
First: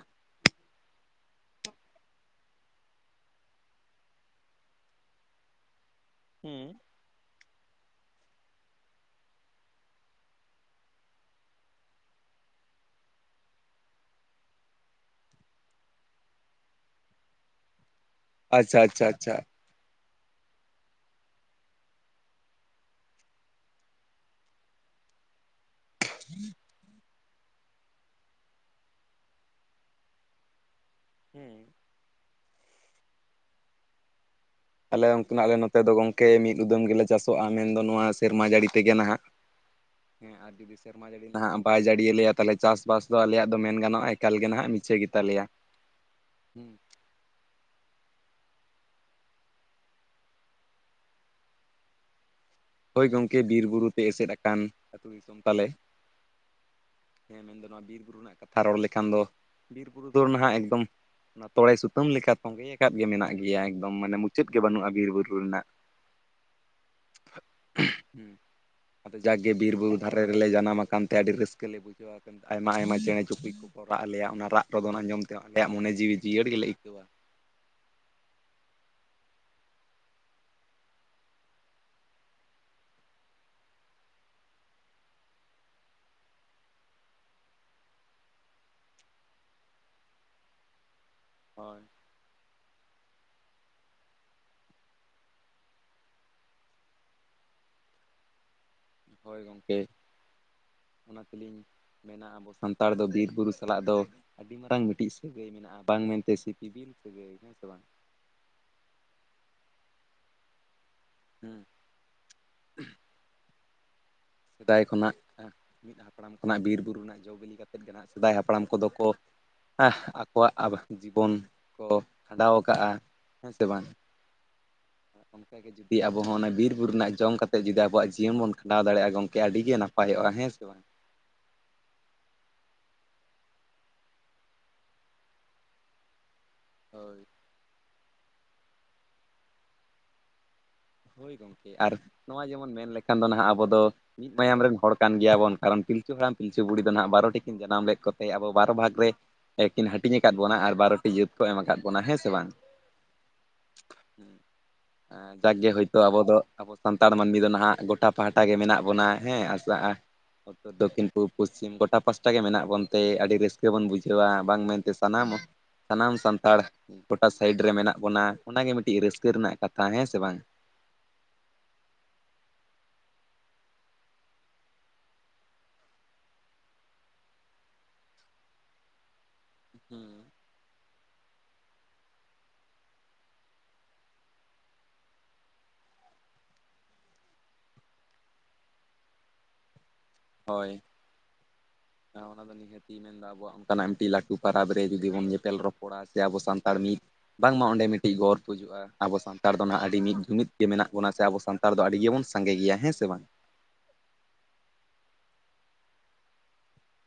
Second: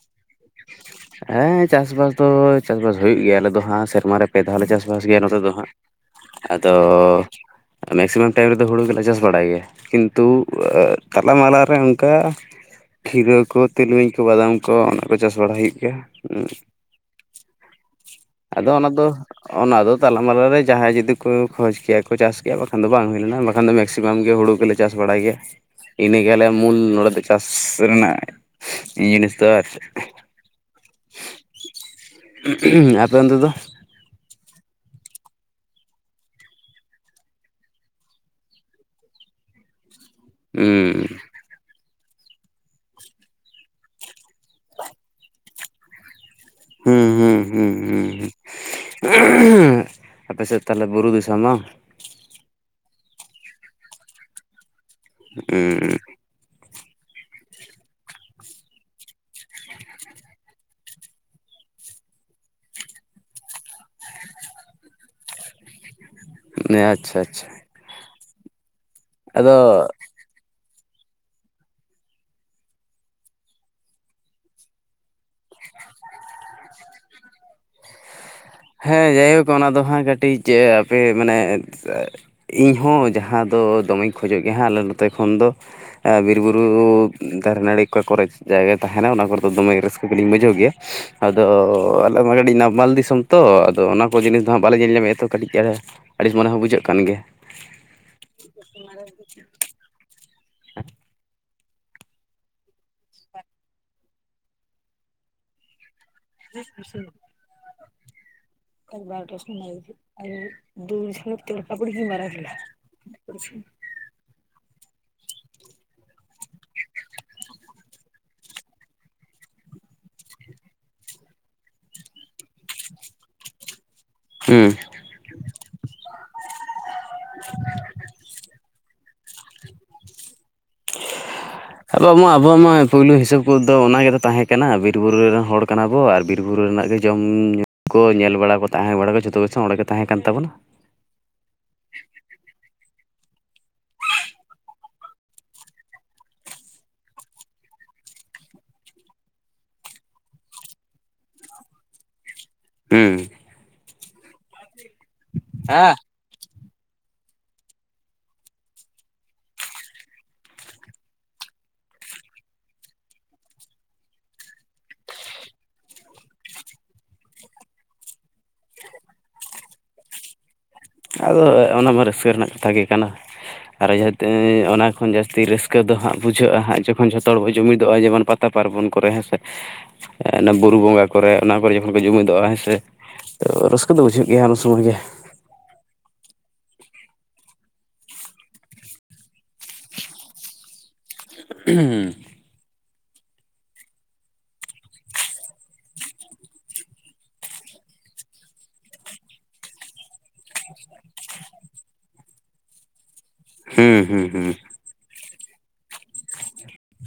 [inaudible] ᱦᱮᱸ ᱪᱟᱥᱼᱵᱟᱥ ᱫᱚ ᱪᱟᱥᱼᱵᱟᱥ ᱦᱩᱭᱩᱜ ᱜᱮᱭᱟ, ᱟᱞᱮ ᱫᱚ ᱦᱟᱸᱜ ᱥᱮᱨᱢᱟ ᱨᱮ ᱯᱮ ᱫᱷᱟᱣ ᱞᱮ ᱪᱟᱥᱼ ᱵᱟᱥ ᱜᱮᱭᱟ ᱱᱚᱛᱮ ᱫᱚ ᱦᱟᱸᱜ᱾ ᱟᱫᱚ ᱦᱩᱸ ᱢᱮᱠᱥᱤᱢᱟᱢ ᱴᱟᱭᱤᱢ ᱨᱮᱫᱚ ᱦᱩᱲᱩ ᱜᱮᱞᱮ ᱪᱟᱥ ᱵᱟᱲᱟᱭ ᱜᱮᱭᱟ᱾ ᱠᱤᱱᱛᱩ ᱟᱻ ᱛᱟᱞᱟ ᱢᱟᱞᱟ ᱨᱮ ᱚᱱᱠᱟ ᱠᱷᱤᱨᱟᱹ ᱠᱚ ᱛᱤᱞᱢᱤᱧ ᱠᱚ ᱵᱟᱫᱟᱢ ᱠᱚ ᱚᱱᱟ ᱠᱚ ᱪᱟᱥ ᱵᱟᱲᱟᱭ ᱦᱩᱭᱩᱜ ᱜᱮ ᱭᱟ ᱩᱸᱻ ᱟᱪᱪᱷᱟ ᱟᱫᱚ ᱚᱱᱟ ᱫᱚ ᱟᱪᱪᱷᱟ ᱟᱪᱪᱷᱟ ᱚᱱᱟ ᱫᱚ ᱛᱟᱞᱟ ᱢᱟᱞᱟ ᱨᱮ ᱡᱟᱦᱟᱸᱭ ᱡᱩᱫᱤ ᱠᱚ ᱠᱷᱚᱡᱽ ᱠᱮᱭᱟ ᱠᱚ ᱪᱟᱥ ᱠᱮᱭᱟ ᱵᱟᱠᱷᱟᱱ ᱫᱚ ᱵᱟᱝ ᱦᱩᱭ ᱞᱮᱱᱟ ᱵᱟᱠᱷᱟᱱ ᱫᱚ ᱢᱮᱠᱥᱤᱢᱟᱢ ᱜᱮ ᱦᱩᱲᱩ ᱜᱮᱞᱮ ᱪᱟᱥ ᱵᱟᱲᱟᱭ ᱜᱮᱭᱟ᱾ ᱤᱱᱟᱹ ᱜᱮ, ᱟᱞᱮ ᱢᱩᱞ ᱱᱚᱸᱰᱮ ᱫᱚ ᱪᱟᱥ ᱨᱮᱱᱟᱜ ᱡᱤᱱᱤᱥ ᱫᱚ ᱟᱨ ᱪᱮᱫ᱾ ᱦᱩᱸ᱾ ᱟᱯᱮ ᱚᱱᱛᱮ ᱫᱚ? ᱟᱞᱮ ᱚᱱᱛᱮ ᱱᱟᱜ ᱟᱞᱮ ᱱᱚᱛᱮ ᱫᱚ ᱜᱚᱝᱠᱮ ᱢᱤᱫ ᱩᱫᱟᱹᱢ ᱜᱮᱞᱮ ᱪᱟᱥᱚᱜ-ᱟ, ᱢᱮᱱᱫᱚ ᱱᱚᱣᱟ ᱥᱮᱨᱢᱟ ᱡᱟᱹᱲᱤ ᱛᱮᱜᱮ ᱱᱟᱦᱟᱸᱜ᱾ [inaudible] ᱦᱮᱸ ᱟᱨ ᱡᱩᱫᱤ ᱥᱮᱨᱢᱟ ᱦᱩᱸ ᱡᱟᱹᱲᱤ ‌ᱱᱟᱦᱟᱸᱜ ᱵᱟᱭ ᱡᱟᱲᱤᱭᱟ ᱞᱮᱭᱟ, ᱛᱟᱦᱚᱞᱮ ᱪᱟᱥᱼᱵᱟᱥ ᱫᱚ ᱟᱞᱮᱭᱟᱜ ᱫᱚ ᱢᱮᱱ ᱜᱟᱱᱚᱜ-ᱟ ᱮᱠᱟᱞ ᱜᱮ ᱱᱟᱦᱟᱸᱜ ᱢᱤᱪᱷᱟᱹ ᱜᱮᱛᱟ ᱞᱮᱭᱟ᱾ ᱦᱩᱸ᱾ ᱦᱩᱸ ᱦᱩᱸ ᱦᱩᱸ ᱦᱩᱸ [unintelligible] ᱟᱯᱮᱥᱮᱫ ᱛᱟᱦᱚᱞᱮ ᱵᱩᱨᱩ ᱫᱤᱥᱚᱢ ᱵᱟᱝ? ᱦᱳᱭ ᱜᱚᱝᱠᱮ, ᱵᱤᱨ ᱵᱩᱨᱩ ᱛᱮ ᱮᱥᱮᱫ ᱟᱠᱟᱱ ᱟᱛᱩ ᱫᱤᱥᱚᱢ ᱛᱟᱞᱮ, ᱦᱩᱸ ᱦᱮᱸ ᱢᱮᱱᱫᱚ ᱱᱚᱣᱟ ᱵᱤᱨ ᱵᱩᱨᱩ ᱨᱮᱱᱟᱜ ᱠᱟᱛᱷᱟ ᱨᱚᱲ ᱞᱮᱠᱷᱟᱱ ᱫᱚ, ᱵᱤᱨ ᱵᱩᱨᱩ ᱫᱚ ᱱᱟᱦᱟᱜ ᱮᱠᱫᱚᱢ ᱚᱱᱟ ᱛᱚᱲᱮ ᱥᱩᱛᱟᱹᱢ ᱞᱮᱠᱟ ᱛᱚᱸᱜᱮ ᱟᱠᱟᱫ ᱜᱮ ᱢᱮᱱᱟᱜ ᱜᱮᱭᱟ ᱮᱠᱫᱚᱢ ᱢᱟᱱᱮ ᱢᱩᱪᱟᱹᱫ ᱜᱮ ᱵᱟᱹᱱᱩᱜᱼᱟ ᱵᱤᱨᱼᱵᱩᱨᱩ ᱨᱮᱱᱟᱜ᱾ ᱟᱪᱪᱷᱟ ᱟᱪᱪᱷᱟ᱾ ᱦᱩᱸ, ᱟᱫᱚ ᱡᱟᱜᱠᱮ ᱵᱤᱨ ᱟᱫᱚ ᱵᱩᱨᱩ ᱫᱷᱟᱨᱮ ᱨᱮᱞᱮ ᱡᱟᱱᱟᱢ ᱟᱠᱟᱱ ᱛᱮ ᱟᱹᱰᱤ ᱨᱟᱹᱥᱠᱟᱹ ᱞᱮ ᱵᱩᱡᱷᱟᱹᱣᱟ᱾ ᱟᱭᱢᱟ ᱟᱭᱢᱟ ᱪᱮᱬᱮ ᱪᱩᱯᱲᱤᱡ ᱠᱚ ᱠᱚ ᱨᱟᱜ ᱟᱞᱮᱭᱟ, ᱚᱱᱟ ᱨᱟᱜ ᱨᱚᱫᱚᱱ ᱟᱸᱡᱚᱢ ᱛᱮ ᱟᱞᱮᱭᱟᱜ ᱢᱚᱱᱮ ᱡᱤᱣᱤ ᱡᱤᱭᱟᱹᱲ ᱜᱮᱞᱮ ᱟᱹᱭᱠᱟᱹᱣᱟ᱾ ᱦᱮᱸ, ᱡᱟᱭᱦᱳᱠ ᱚᱱᱟ ᱫᱚ ᱦᱟᱸᱜ ᱠᱟᱹᱴᱤᱡ [unintelligible] ᱢᱟᱱᱮ ᱤᱧᱦᱚᱸ ᱡᱟᱦᱟᱸ ᱫᱚ ᱫᱚᱢᱮᱧ ᱠᱷᱚᱡᱚᱜ ᱜᱮᱭᱟ ᱦᱟᱸᱜ ᱟᱞᱮ ᱱᱚᱛᱮ ᱠᱷᱚᱱ ᱫᱚ ᱾ ᱮ ᱵᱤᱨᱼᱵᱩᱨᱩ ᱫᱟᱨᱮ ᱱᱟᱹᱲᱤ ᱚᱠᱟ ᱠᱚᱨᱮ ᱡᱟᱭᱜᱟ ᱛᱟᱦᱮᱱᱟ ᱚᱱᱟ ᱠᱚᱨᱮ ᱫᱚ ᱫᱚᱢᱮ ᱨᱟᱹᱥᱠᱟᱹ ᱜᱮᱞᱤᱧ ᱵᱩᱡᱷᱟᱹᱣ ᱜᱮᱭᱟ ᱾ ᱟᱫᱚ ᱦᱳᱭ ᱟᱞᱮ ᱢᱟ ᱠᱟᱹᱴᱤᱡ ᱱᱟᱨᱢᱟᱞ ᱫᱤᱥᱚᱢ ᱛᱚ ᱟᱫᱚ ᱚᱱᱟ ᱠᱚ ᱡᱤᱱᱤᱥ ᱫᱚ ᱦᱟᱸᱜ ᱵᱟᱞᱮ ᱧᱮᱞ ᱧᱟᱢᱮᱜᱼᱟᱛᱚ ᱠᱟᱹᱴᱤᱡ ᱪᱟᱲᱮ ᱟᱹᱲᱤᱥ ᱢᱚᱱᱮ ᱦᱚᱸ ᱵᱩᱡᱷᱟᱹᱜ ᱠᱟᱱ ᱜᱮᱭᱟ ᱾ ᱦᱳᱭ ᱜᱚᱝᱠᱮ ᱚᱱᱟ ᱛᱤᱞᱤᱧ ᱢᱮᱱᱟᱜᱼᱟ ᱟᱵᱚ ᱥᱟᱱᱛᱟᱲ ᱫᱚ ᱵᱤᱨ ᱵᱩᱨᱩ ᱥᱟᱞᱟᱜ ᱫᱚ ᱟᱹᱰᱤ ᱢᱟᱨᱟᱝ ᱢᱤᱫᱴᱤᱡ ᱥᱟᱹᱜᱟᱹᱭ ᱢᱮᱱᱟᱜᱼᱟ ᱵᱟᱝ ᱢᱮᱱᱛᱮ ᱥᱤᱯᱤᱵᱤᱞ ᱥᱟᱹᱜᱟᱹᱭ ᱦᱮᱥᱮ ᱵᱟᱝ! [unintelligible] ᱦᱮᱸ [unintelligible] ᱥᱮᱫᱟᱭ ᱠᱷᱚᱱᱟᱜ ᱢᱤᱫ ᱦᱟᱯᱲᱟᱢ ᱠᱷᱚᱱᱟᱜ ᱵᱤᱨᱵᱩᱨᱩ ᱨᱮᱱᱟᱜ ᱡᱚᱼ ᱵᱤᱞᱤ ᱠᱟᱛᱮᱫ ᱜᱮ ᱱᱟᱸᱜ ᱥᱮᱫᱟᱭ ᱦᱟᱯᱲᱟᱢ ᱠᱚᱫᱚ ᱠᱚ ᱦᱮᱸᱜ ᱟᱠᱚᱣᱟᱜ ᱟᱵ ᱡᱤᱵᱚᱱ ᱠᱚ ᱠᱷᱟᱸᱰᱟᱣ ᱠᱟᱜᱼᱟ ᱦᱮᱸ ᱥᱮ ᱵᱟᱝ! ᱦᱩᱸ ᱾ ᱚᱱᱠᱟᱜᱮ ᱡᱩᱫᱤ ᱟᱵᱚ ᱚᱱᱟ ᱵᱤᱨ ᱵᱩᱨᱩ ᱨᱮᱱᱟᱜ ᱡᱚᱢ ᱠᱟᱛᱮᱫ ᱡᱩᱫᱤ ᱟᱵᱚᱣᱟᱜ ᱡᱤᱭᱚᱱ ᱵᱚᱱ ᱠᱷᱟᱸᱰᱟᱣ ᱫᱟᱲᱮᱭᱟᱜᱼᱟ ᱜᱚᱝ ᱠᱮ ᱟᱹᱰᱤ ᱜᱮ ᱱᱟᱯᱟᱭᱚᱜᱼᱟ ᱦᱮᱸ ᱥᱮ ᱵᱟᱝ? ᱟᱵᱚ ᱢᱟ ᱟᱵᱚᱣᱟᱜ ᱢᱟ ᱯᱩᱭᱞᱩ ᱦᱤᱥᱟᱹᱵ ᱠᱚᱫᱚ ᱚᱱᱟᱜᱮᱫᱚ ᱛᱟᱦᱮᱸ ᱠᱟᱱᱟ, ᱵᱤᱨ ᱵᱩᱨᱩ ᱨᱮᱱ ᱦᱚᱲ ᱠᱟᱱᱟ ᱵᱚ ᱟᱨ ᱵᱤᱨ ᱵᱩᱨᱩ ᱨᱮᱱᱟᱜ ᱜᱮ ᱡᱚᱢ ᱦᱳᱭ ᱧᱩ ᱠᱚ ᱧᱮᱞ ᱵᱟᱲᱟ ᱠᱚ ᱛᱟᱦᱮᱸ ᱵᱟᱲᱟ ᱠᱚ ᱡᱷᱚᱛᱚ ᱜᱮᱥᱮ ᱚᱸᱲᱮ ᱜᱮ ᱛᱟᱦᱮᱸ ᱠᱟᱱ ᱛᱟᱵᱚᱱᱟ ᱾ ᱦᱳᱭ ᱜᱚᱝᱠᱮ ᱟᱨ ᱱᱚᱣᱟ ᱡᱮᱢᱚᱱ ᱢᱮᱱ ᱞᱮᱠᱷᱟᱱ ᱫᱚ ᱱᱟᱦᱟᱜ ᱟᱵᱚ ᱫᱚ ᱢᱤᱫ ᱢᱟᱭᱟᱢ ᱨᱮᱱ ᱦᱚᱲ ᱠᱟᱱ ᱜᱮᱭᱟᱵᱚᱱ, ᱠᱟᱨᱚᱱ ᱯᱤᱞᱪᱩ ᱦᱟᱲᱟᱢ ᱯᱤᱞᱪᱩ ᱵᱩᱲᱦᱤ ᱫᱚ ᱱᱟᱦᱟᱜ ᱵᱟᱨᱚᱴᱤᱠᱤᱱ ᱡᱟᱱᱟᱢ ᱞᱮᱫ ᱠᱚᱛᱮ ᱟᱵᱚ ᱵᱟᱨᱚ ᱵᱷᱟᱜᱽ ᱨᱮ ᱮ ᱠᱤᱱ ᱦᱟᱹᱴᱤᱧ ᱟᱠᱟᱫ ᱵᱚᱱᱟ ᱟᱨ ᱵᱟᱨᱚᱴᱤ ᱡᱟᱹᱛ ᱠᱚ ᱮᱢ ᱟᱠᱟᱫ ᱵᱚᱱᱟ ᱦᱮᱸ ᱥᱮ ᱵᱟᱝ! ᱦᱩᱸ ᱾ ᱡᱟᱜ ᱜᱮ ᱦᱳᱭ ᱦᱮᱸ ᱟᱵᱚ ᱫᱚ ᱟᱵᱚ ᱥᱟᱱᱛᱟᱲ ᱢᱟᱹᱱᱢᱤ ᱫᱚ ᱱᱟᱦᱟᱜ ᱜᱚᱴᱟ ᱯᱟᱦᱟᱴᱟ ᱜᱮ ᱢᱮᱱᱟᱜ ᱵᱚᱱᱟ ᱦᱮᱸ ᱟᱥᱟᱜᱼᱟ ᱩᱛᱛᱚᱨ ᱫᱚᱠᱠᱷᱤᱱ ᱯᱩᱵᱚᱼᱯᱚᱥᱪᱤᱢ ᱜᱚᱴᱟ ᱯᱟᱥᱴᱟ ᱜᱮ ᱢᱮᱱᱟᱜ ᱵᱚᱱ ᱛᱮ ᱟᱹᱰᱤ ᱨᱟᱹᱥᱠᱟᱹ ᱵᱚᱱ ᱵᱩᱡᱷᱟᱹᱣᱟ ᱵᱟᱝ ᱢᱮᱱᱛᱮ ᱥᱟᱱᱟᱢ ᱥᱟᱱᱟᱢ ᱥᱟᱱᱛᱟᱲ ᱜᱚᱴᱟ ᱥᱟᱭᱤᱰ ᱨᱮ ᱢᱮᱱᱟᱜ ᱵᱚᱱᱟ ᱚᱱᱟᱜᱮ ᱢᱤᱫᱴᱤᱡ ᱨᱟᱹᱥᱠᱟᱹ ᱨᱮᱱᱟᱜ ᱠᱟᱛᱷᱟ ᱦᱮᱸ ᱥᱮ ᱵᱟᱝ! ᱟᱫᱚ ᱚᱱᱟᱢᱟ ᱨᱟᱹᱥᱠᱟᱹ ᱨᱮᱱᱟᱜ ᱠᱟᱛᱷᱟ ᱜᱮ ᱠᱟᱱᱟ ᱾ ᱟᱨ ᱡᱟᱛᱮ ᱚᱱᱟ ᱠᱷᱚᱱ ᱡᱟᱹᱥᱛᱤ ᱨᱟᱹᱥᱠᱟᱹ ᱫᱚ ᱦᱟᱸᱜ ᱵᱩᱡᱷᱟᱹᱜᱼᱟ ᱦᱟᱸᱜ ᱡᱚᱠᱷᱚᱱ ᱡᱷᱚᱛᱚ ᱦᱚᱲ ᱵᱚ ᱡᱩᱢᱤᱫᱚᱜᱼᱟ ᱡᱮᱢᱚᱱ ᱯᱟ ᱛᱟ ᱯᱟᱨᱵᱚᱱ ᱠᱚᱨᱮ ᱦᱮᱸᱥᱮ ᱦᱩᱸ ᱾ ᱵᱩᱨᱩ ᱵᱚᱸᱜᱟ ᱠᱚᱨᱮ ᱚᱱᱟ ᱠᱚᱨᱮ ᱡᱚᱠᱷᱚᱱ ᱠᱚ ᱡᱩᱢᱤᱫᱚᱜᱼᱟ ᱦᱮᱸᱥᱮ, ᱛᱚ ᱨᱟᱹᱥᱠᱟᱹ ᱫᱚ ᱵᱩᱡᱷᱟᱹᱜ ᱜᱮᱭᱟ ᱩᱱ ᱥᱚᱢᱚᱭ ᱜᱮ ᱾ ᱦᱳᱭ ᱾ ᱦᱩᱸ ᱾ ᱚᱱᱟ ᱫᱚ ᱱᱤᱦᱟᱹᱛᱤᱧ ᱢᱮᱱᱫᱟ ᱟᱵᱚᱣᱟᱜ ᱚᱱᱠᱟᱱᱟᱜ ᱢᱤᱫᱴᱤᱡ ᱞᱟᱹᱴᱩ ᱯᱚᱨᱟᱵᱽ ᱨᱮ ᱡᱩᱫᱤ ᱵᱚᱱ ᱧᱮᱯᱮᱞ ᱨᱚᱯᱚᱲᱟ ᱥᱮ ᱟᱵᱚ ᱥᱟᱱᱛᱟᱲ ᱢᱤᱫ ᱵᱟᱝᱢᱟ ᱚᱸᱰᱮ ᱢᱤᱫᱴᱤᱡ ᱜᱚᱨᱯ ᱦᱩᱡᱩᱜᱼᱟ ᱾ ᱟᱵᱚ ᱥᱟᱱᱛᱟᱲ ᱫᱚ ᱦᱟᱸᱜ ᱟᱹᱰᱤ ᱢᱤᱫ ᱡᱩᱢᱤᱫ ᱜᱮ ᱢᱮᱱᱟᱜ ᱵᱚᱱᱟ ᱥᱮ ᱟᱵᱚ ᱥᱟᱱᱛᱟᱲ ᱫᱚ ᱟᱹᱰᱤ ᱜᱮᱵᱚᱱ ᱥᱟᱸᱜᱮ ᱜᱮᱭᱟ ᱦᱮᱸ ᱥᱮ ᱵᱟᱝ! ᱦᱮᱸ ᱦᱩᱸ ᱦᱩᱸ ᱾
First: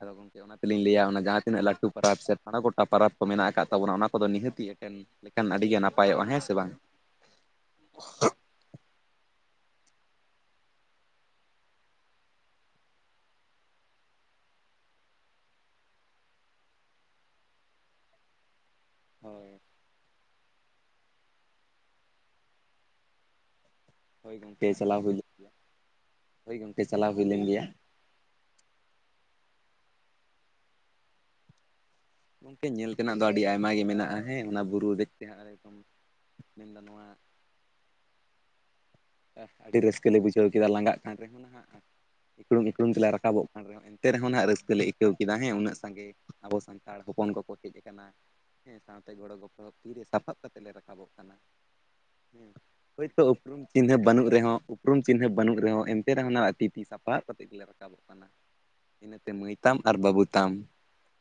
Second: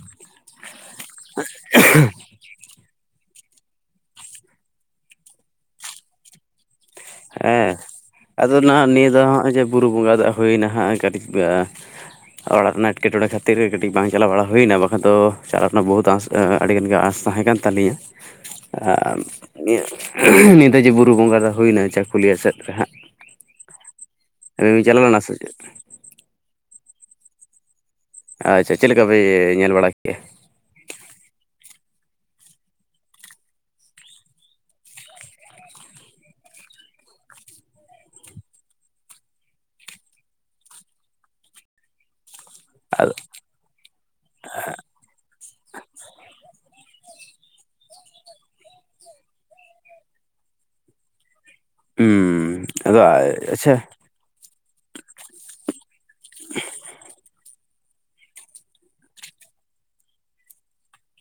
ᱟᱫᱚ ᱜᱚᱝᱠᱮ ᱚᱱᱟᱛᱮᱞᱤᱧ ᱞᱟᱹᱭᱟ ᱚᱱᱟ ᱡᱟᱦᱟᱸ ᱛᱤᱱᱟᱹᱜ ᱞᱟᱹᱴᱩ ᱯᱟᱨᱟᱵᱽ ᱥᱮ ᱦᱟᱱᱟ ᱜᱚᱴᱟ ᱯᱟᱨᱟᱵᱽ ᱠᱚ ᱢᱮᱱᱟᱜ ᱟᱠᱟᱫ ᱛᱟᱵᱚᱱᱟ ᱚᱱᱟ ᱠᱚᱫᱚ ᱱᱤᱦᱟᱹᱛᱤ ᱮᱴᱮᱱ ᱞᱮᱠᱷᱟᱱ ᱟᱹᱰᱤᱜᱮ ᱱᱟᱯᱟᱭᱚᱜᱼᱟ ᱦᱮᱸᱥᱮ ᱵᱟᱝ! ᱦᱮᱸ ᱾ ᱟᱫᱚ ᱱᱟᱹᱜ ᱱᱤᱭᱟᱹ ᱫᱚ ᱦᱟᱸᱜ ᱡᱮ ᱵᱩᱨᱩ ᱵᱚᱸᱜᱟ ᱫᱟᱜ ᱦᱩᱭᱱᱟ ᱦᱟᱸᱜ ᱠᱟᱹᱴᱤᱡ ᱚᱲᱟᱜ ᱨᱮᱱᱟᱜ ᱮᱴᱠᱮᱴᱚᱬᱮ ᱠᱷᱟᱹᱛᱤᱨ ᱜᱮ ᱠᱟᱹᱴᱤᱡ ᱵᱟᱝ ᱪᱟᱞᱟᱣ ᱵᱟᱲᱟ ᱦᱩᱭᱮᱱᱟ ᱵᱟᱠᱷᱟᱱ ᱫᱚ ᱪᱟᱞᱟᱜ ᱨᱮᱱᱟᱜ ᱵᱚᱦᱩᱛ ᱟᱥ ᱟ ᱟᱹᱰᱤᱜᱟᱱ ᱜᱮ ᱟᱸᱥ ᱛᱟᱦᱮᱸ ᱠᱟᱱ ᱛᱟᱹᱞᱤᱧᱟᱹ ᱾ ᱟᱨ ᱦᱳᱭ [inaudible] ᱱᱤᱭᱟᱹ ᱫᱷᱟᱹᱣ ᱡᱮ ᱵᱩᱨᱩ ᱵᱚᱸᱜᱟ ᱫᱚ ᱦᱩᱭᱱᱟ ᱪᱟᱹᱠᱩᱞᱤᱭᱟᱹ ᱥᱮᱫ ᱨᱮ ᱦᱟᱸᱜ, ᱦᱳᱭ ᱟᱹᱵᱤᱱ ᱜᱚᱝᱠᱮ ᱵᱤᱱ ᱪᱟᱞᱟᱣ ᱪᱟᱞᱟ ᱞᱮᱱᱟ ᱦᱩᱭ ᱞᱮᱱ ᱥᱮ ᱜᱮᱭᱟ ᱪᱮᱫ? ᱦᱳᱭ ᱜᱚᱝᱠᱮ ᱪᱟᱞᱟᱣ ᱦᱩᱭ ᱞᱮᱱ ᱜᱮᱭᱟ ᱾ ᱟᱪᱪᱷᱟ ᱪᱮᱫ ᱞᱮᱠᱟ ᱯᱮ ᱧᱮᱞ ᱵᱟᱲᱟ ᱠᱮᱜᱼᱟ? ᱧᱮᱞ ᱛᱮᱱᱟᱜ ᱫᱚ ᱟᱹᱰᱤ ᱟᱭᱢᱟ ᱜᱮ ᱢᱮᱱᱟᱜᱼᱟ ᱦᱮᱸ ᱚᱱᱟ ᱵᱩᱨᱩ ᱫᱮᱡ ᱛᱮ ᱦᱟᱸᱜ ᱨᱨᱮ ᱨᱮᱡᱚᱢ ᱢᱮᱱᱫᱟ ᱱᱚᱣᱟ ᱟᱹᱰᱤ ᱨᱟᱹᱥᱠᱟᱹᱞ ᱞᱮ ᱵᱩᱡᱷᱟᱹᱣ ᱠᱮᱫᱟ ᱞᱟᱸᱜᱟᱜ ᱠᱟᱱ ᱨᱮᱦᱚᱸ ᱱᱟᱦᱟᱜ ᱤᱠᱲᱩᱢ ᱤᱠᱲᱩᱢ ᱛᱮᱞᱮ ᱟᱫᱚ ᱨᱟᱠᱟᱵᱚᱜ ᱠᱟᱱ ᱨᱮᱦᱚᱸ ᱮᱱᱛᱮ ᱨᱮᱦᱚᱸ ᱱᱟᱦᱟᱸᱜ ᱨᱟᱹᱥᱠᱟᱹ ᱞᱮ ᱟᱹᱭᱠᱟᱹᱣ ᱠᱮᱫ ᱦᱮᱸ ᱩᱱᱟᱹᱜ ᱥᱟᱸᱜᱮ ᱟᱵᱚ ᱥᱟᱱ ᱛᱟᱲ ᱦᱚᱯᱚᱱ ᱠᱚᱠᱚ ᱦᱮᱡ ᱟᱠᱟᱱᱟ ᱦᱮᱸ ᱥᱟᱶᱛᱮ ᱜᱚᱲᱚ ᱜᱚᱯᱲᱚ ᱛᱤᱨᱮ ᱥᱟᱯᱟᱵ ᱠᱟᱛᱮ ᱞᱮ ᱨᱟᱠᱟᱵᱚᱜ ᱠᱟᱱᱟ᱾ ᱦᱮᱸ ᱦᱩᱸ ᱟᱫᱚ ᱦᱳᱭᱛᱳ ᱩᱯᱨᱩᱢ ᱟᱪᱪᱷᱟ ᱪᱤᱱᱦᱟᱹ ᱵᱟᱹᱱᱩᱜ ᱨᱮᱦᱚᱸ, ᱩᱯᱨᱩᱢ ᱪᱤᱱᱦᱟᱹ ᱵᱟᱹᱱᱩᱜ ᱨᱮᱦᱚᱸ ᱮᱱᱛᱮ ᱨᱮᱦᱚᱸ ᱱᱟᱦᱟᱜ ᱛᱤ-ᱛᱤ ᱥᱟᱯᱟᱵ ᱠᱟᱛᱮᱫ ᱜᱮᱞᱮ ᱨᱟᱠᱟᱵᱚᱜ ᱠᱟᱱᱟ᱾ ᱤᱱᱟᱹᱛᱮ ᱢᱟᱹᱭ ᱛᱟᱢ, ᱟᱨ ᱵᱟᱹᱵᱩ ᱛᱟᱢ᱾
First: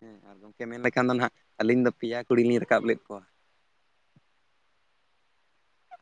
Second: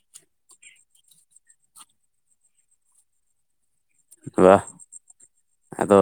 ᱦᱮᱸ ᱟᱨ ᱜᱚᱢᱠᱮ ᱢᱮᱱ ᱞᱮᱠᱷᱟᱱ ᱫᱚ ᱱᱥᱦᱟᱸᱜ ᱟᱹᱞᱤᱧ ᱫᱚ ᱯᱮᱭᱟ ᱠᱩᱲᱤ ᱞᱤᱧ ᱨᱟᱠᱟᱵ ᱞᱮᱫ ᱠᱚᱣᱟ᱾ ᱵᱟᱦ ᱟᱫᱚ